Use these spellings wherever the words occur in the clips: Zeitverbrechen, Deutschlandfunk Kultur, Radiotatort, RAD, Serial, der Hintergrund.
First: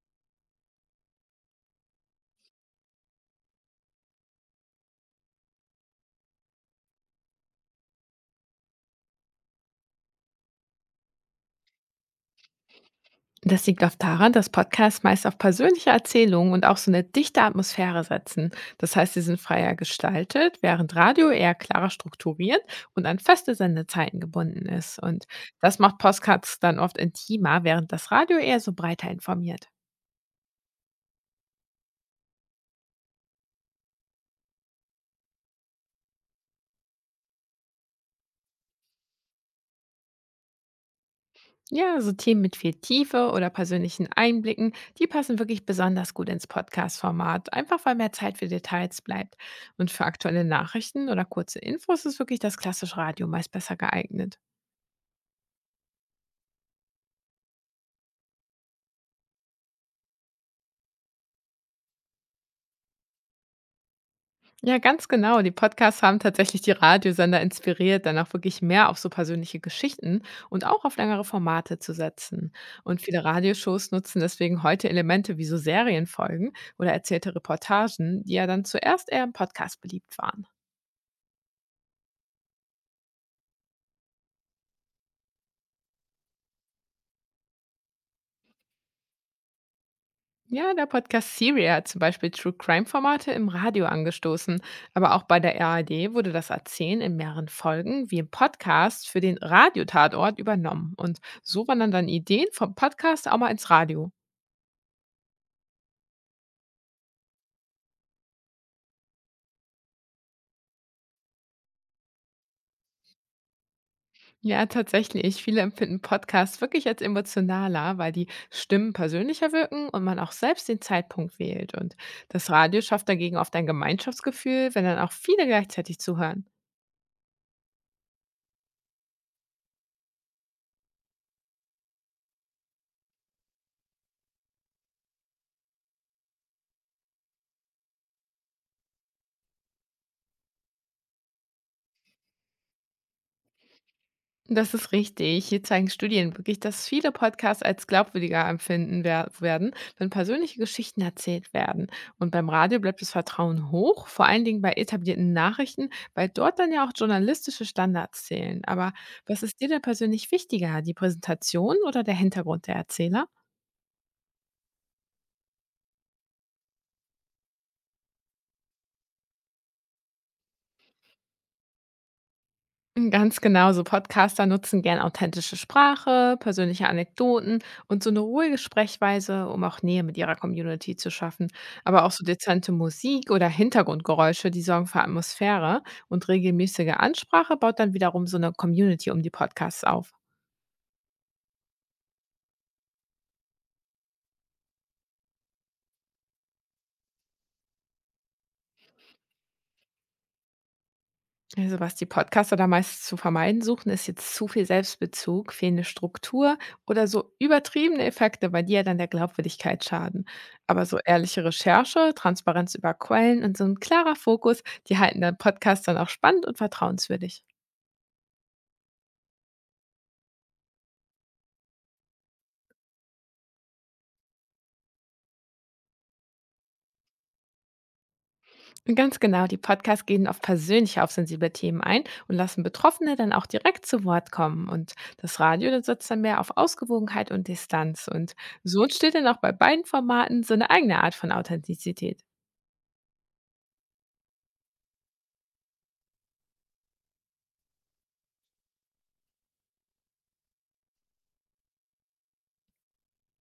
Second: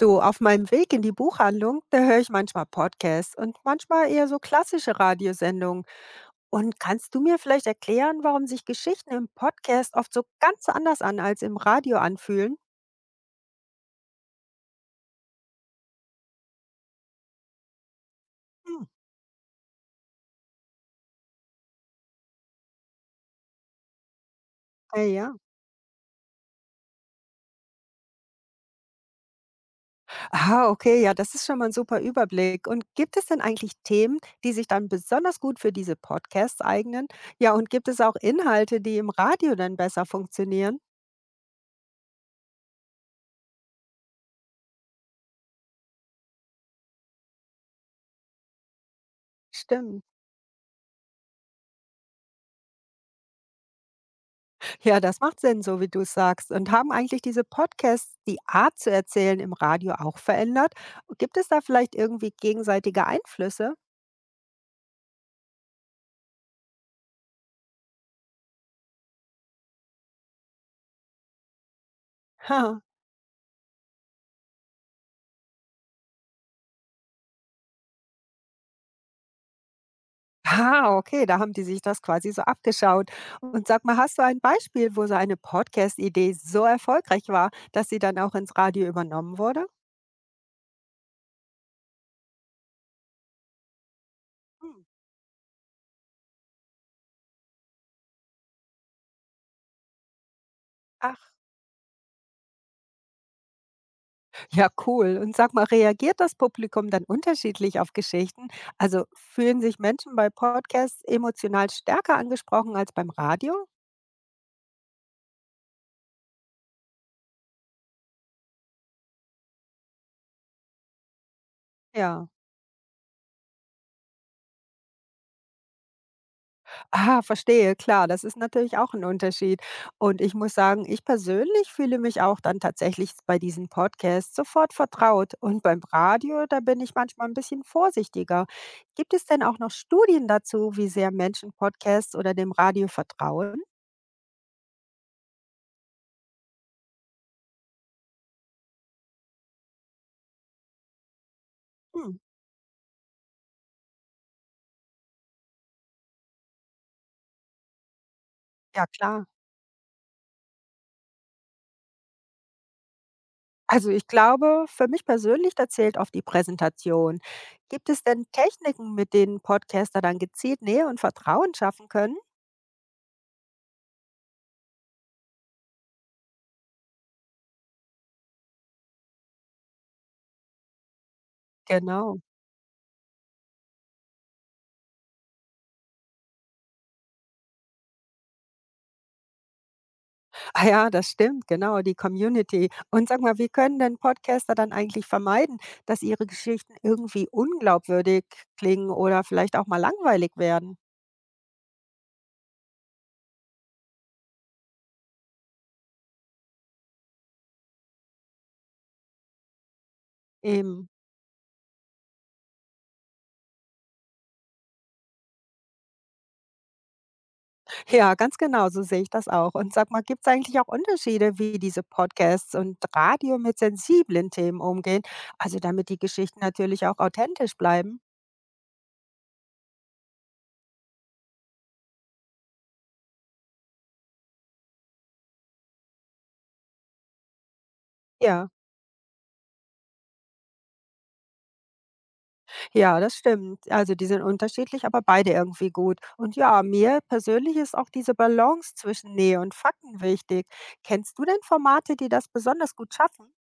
Du, auf meinem Weg in die Buchhandlung, da höre ich manchmal Podcasts und manchmal eher so klassische Radiosendungen. Und kannst du mir vielleicht erklären, warum sich Geschichten im Podcast oft so ganz anders an als im Radio anfühlen? Das liegt oft daran, dass Podcasts meist auf persönliche Erzählungen und auch so eine dichte Atmosphäre setzen. Hm. Das heißt, sie sind freier gestaltet, während Radio eher klarer strukturiert und an feste Sendezeiten gebunden ist. Ja, Und ja. das macht Podcasts dann oft intimer, während das Radio eher so breiter informiert. Ah, okay, ja, das ist schon mal ein super Überblick. Und gibt es denn eigentlich Themen, die sich dann besonders gut für diese Podcasts eignen? Ja, und gibt es auch Inhalte, die im Radio dann besser funktionieren? Ja, so Themen mit viel Tiefe oder persönlichen Einblicken, die passen wirklich besonders gut ins Podcast-Format, einfach weil mehr Zeit für Details bleibt. Und für Stimmt. aktuelle Nachrichten oder kurze Infos ist wirklich das klassische Radio meist besser geeignet. Ja, das macht Sinn, so wie du es sagst. Und haben eigentlich diese Podcasts die Art zu erzählen im Radio auch verändert? Gibt es da vielleicht irgendwie gegenseitige Einflüsse? Ja, ganz genau. Die Podcasts haben tatsächlich die Radiosender inspiriert, dann auch wirklich mehr auf so persönliche Geschichten und auch auf längere Formate zu setzen. Und viele Radioshows nutzen deswegen heute Elemente wie so Serienfolgen oder erzählte Reportagen, die ja dann zuerst eher im Podcast beliebt waren. Ha, ah, okay, da haben die sich das quasi so abgeschaut. Und sag mal, hast du ein Beispiel, wo so eine Podcast-Idee so erfolgreich war, dass sie dann auch ins Radio übernommen wurde? Ja, der Podcast Serial hat zum Beispiel True Crime-Formate im Radio angestoßen. Hm. Aber auch bei der RAD wurde das Erzählen in mehreren Folgen wie im Podcast für den Radiotatort übernommen. Und Ach. so wandern dann Ideen vom Podcast auch mal ins Radio. Ja, cool. Und sag mal, reagiert das Publikum dann unterschiedlich auf Geschichten? Also fühlen sich Menschen bei Podcasts emotional stärker angesprochen als beim Radio? Ja, tatsächlich. Viele empfinden Podcasts wirklich als emotionaler, weil die Stimmen persönlicher wirken und man auch selbst den Zeitpunkt wählt. Und Ja. das Radio schafft dagegen oft ein Gemeinschaftsgefühl, wenn dann auch viele gleichzeitig zuhören. Ah, verstehe, klar, das ist natürlich auch ein Unterschied. Und ich muss sagen, ich persönlich fühle mich auch dann tatsächlich bei diesen Podcasts sofort vertraut. Und beim Radio, da bin ich manchmal ein bisschen vorsichtiger. Gibt es denn auch noch Studien dazu, wie sehr Menschen Podcasts oder dem Radio vertrauen? Das ist richtig. Hier zeigen Studien wirklich, dass viele Podcasts als glaubwürdiger empfinden werden, wenn persönliche Geschichten erzählt werden. Hm, Und beim Radio bleibt das Vertrauen hoch, vor allen Dingen bei etablierten Nachrichten, weil dort dann ja auch journalistische Standards zählen. ja Aber klar. was ist dir denn persönlich wichtiger, die Präsentation oder der Hintergrund der Erzähler? Also, ich glaube, für mich persönlich, da zählt oft die Präsentation. Gibt es denn Techniken, mit denen Podcaster dann gezielt Nähe und Vertrauen schaffen können? Ganz genau, so Podcaster nutzen gern authentische Sprache, persönliche Anekdoten und so eine ruhige Sprechweise, um auch Nähe mit ihrer Community zu schaffen. Aber auch Genau. so dezente Musik oder Hintergrundgeräusche, die sorgen für Atmosphäre und regelmäßige Ansprache baut dann wiederum so eine Community um die Podcasts auf. Ah ja, das stimmt, genau, die Community. Und sag mal, wie können denn Podcaster dann eigentlich vermeiden, dass ihre Geschichten irgendwie unglaubwürdig klingen oder vielleicht auch mal langweilig werden? Also was die Podcaster da meist zu vermeiden suchen, ist jetzt zu viel Selbstbezug, fehlende Struktur oder so übertriebene Effekte, weil die ja dann der Glaubwürdigkeit schaden. Aber Eben. so ehrliche Recherche, Transparenz über Quellen und so ein klarer Fokus, die halten den Podcast dann auch spannend und vertrauenswürdig. Ja, ganz genau, so sehe ich das auch. Und sag mal, gibt es eigentlich auch Unterschiede, wie diese Podcasts und Radio mit sensiblen Themen umgehen? Also damit die Geschichten natürlich auch authentisch bleiben. Und ganz genau, die Podcasts gehen auf persönlich auf sensible Themen ein und lassen Betroffene dann auch direkt zu Wort kommen. Und das Radio, das setzt dann mehr auf Ausgewogenheit und Distanz. Und Ja. so entsteht dann auch bei beiden Formaten so eine eigene Art von Authentizität. Ja, das stimmt. Also die sind unterschiedlich, aber beide irgendwie gut. Und ja, mir persönlich ist auch diese Balance zwischen Nähe und Fakten wichtig. Kennst du denn Formate, die das besonders gut schaffen?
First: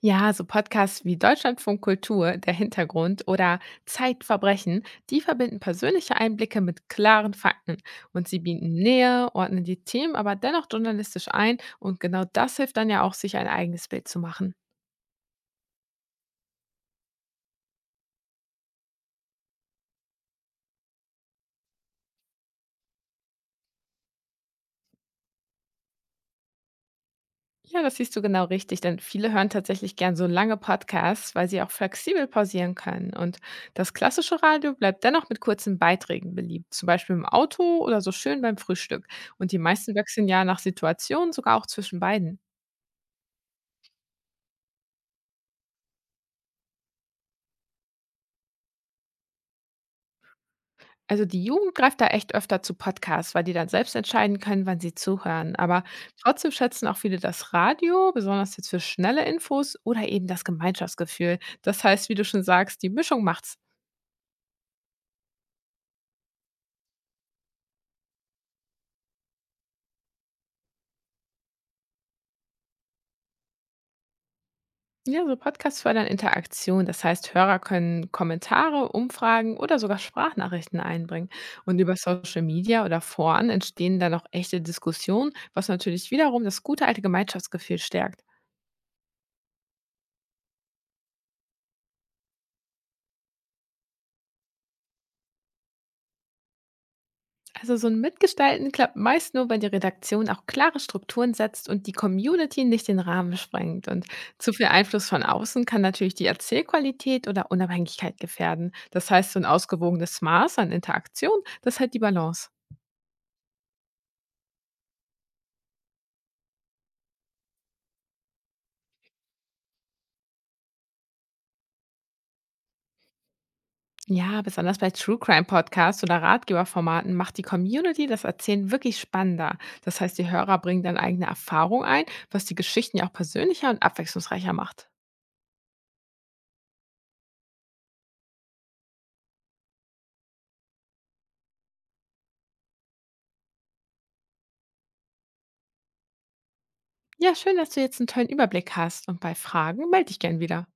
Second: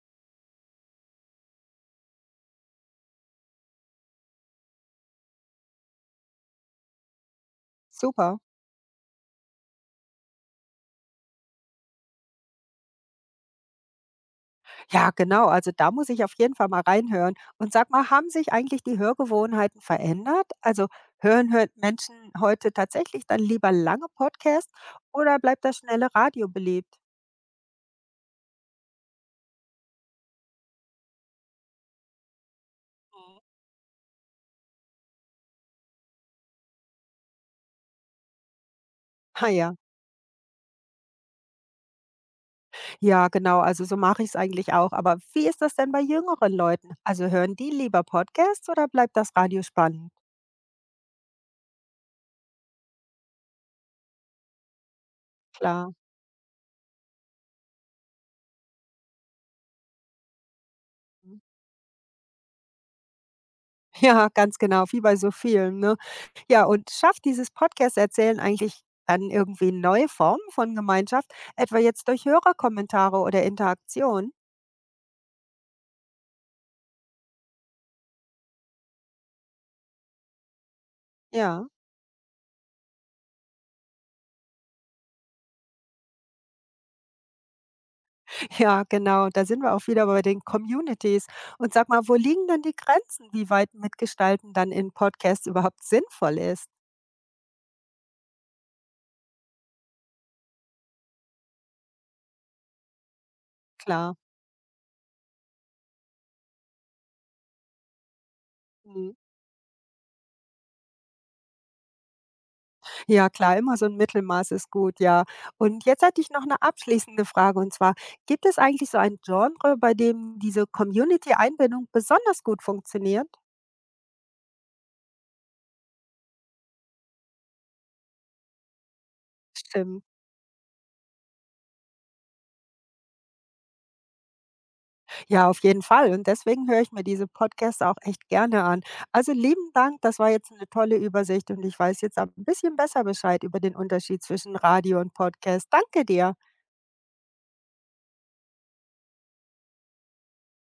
Ja, so Podcasts wie Deutschlandfunk Kultur, der Hintergrund oder Zeitverbrechen, die verbinden persönliche Einblicke mit klaren Fakten und Super. sie bieten Nähe, ordnen die Themen aber dennoch journalistisch ein und genau das hilft dann ja auch, sich ein eigenes Bild zu machen. Ja, genau. Also da muss ich auf jeden Fall mal reinhören. Und sag mal, haben sich eigentlich die Hörgewohnheiten verändert? Also hören Menschen heute tatsächlich dann lieber lange Podcasts oder bleibt das schnelle Radio beliebt? Ja, das siehst du genau richtig, denn viele hören tatsächlich gern so lange Podcasts, weil sie auch flexibel pausieren können. Und das klassische Radio bleibt dennoch mit kurzen Beiträgen beliebt, zum Beispiel im Auto oder so schön beim Frühstück. Und Ah die ja. meisten wechseln ja nach Situationen sogar auch zwischen beiden. Ja, genau, also so mache ich es eigentlich auch. Aber wie ist das denn bei jüngeren Leuten? Also hören die lieber Podcasts oder bleibt das Radio spannend? Also die Jugend greift da echt öfter zu Podcasts, weil die dann selbst entscheiden können, wann sie zuhören. Aber Klar. trotzdem schätzen auch viele das Radio, besonders jetzt für schnelle Infos oder eben das Gemeinschaftsgefühl. Mhm. Das heißt, wie du schon sagst, die Mischung macht's. Ja, ganz genau, wie bei so vielen, ne? Ja, und schafft dieses Podcast-Erzählen eigentlich dann irgendwie neue Formen von Gemeinschaft, etwa jetzt durch Hörerkommentare oder Interaktion? Ja, so Podcasts fördern Interaktion. Das heißt, Hörer können Kommentare, Umfragen oder sogar Sprachnachrichten einbringen. Ja, Und über Social Media oder Foren entstehen dann auch echte Diskussionen, was natürlich wiederum das gute alte Gemeinschaftsgefühl stärkt. ja, genau. Da sind wir auch wieder bei den Communities. Und sag mal, wo liegen denn die Grenzen, wie weit Mitgestalten dann in Podcasts überhaupt sinnvoll ist? Also so ein Mitgestalten klappt meist nur, wenn die Redaktion auch klare Strukturen setzt und die Community nicht den Rahmen sprengt. Und Klar. zu viel Einfluss von außen kann natürlich die Erzählqualität oder Unabhängigkeit gefährden. Das Mhm. heißt, so ein ausgewogenes Maß an Interaktion, das hält die Balance. Ja klar, immer so ein Mittelmaß ist gut, ja. Und jetzt hatte ich noch eine abschließende Frage, und zwar, gibt es eigentlich so ein Genre, bei dem diese Community-Einbindung besonders gut funktioniert? Ja, besonders bei True Crime Podcasts oder Ratgeberformaten macht die Community das Erzählen wirklich spannender. Das Stimmt. heißt, die Hörer bringen dann eigene Erfahrung ein, was die Geschichten ja auch persönlicher und abwechslungsreicher macht. Ja, auf jeden Fall, und deswegen höre ich mir diese Podcasts auch echt gerne an. Also lieben Dank, das war jetzt eine tolle Übersicht und ich weiß jetzt auch 'n bisschen besser Bescheid über den Unterschied zwischen Radio und Podcast. Danke dir. Ja, schön, dass du jetzt einen tollen Überblick hast und bei Fragen melde dich gern wieder.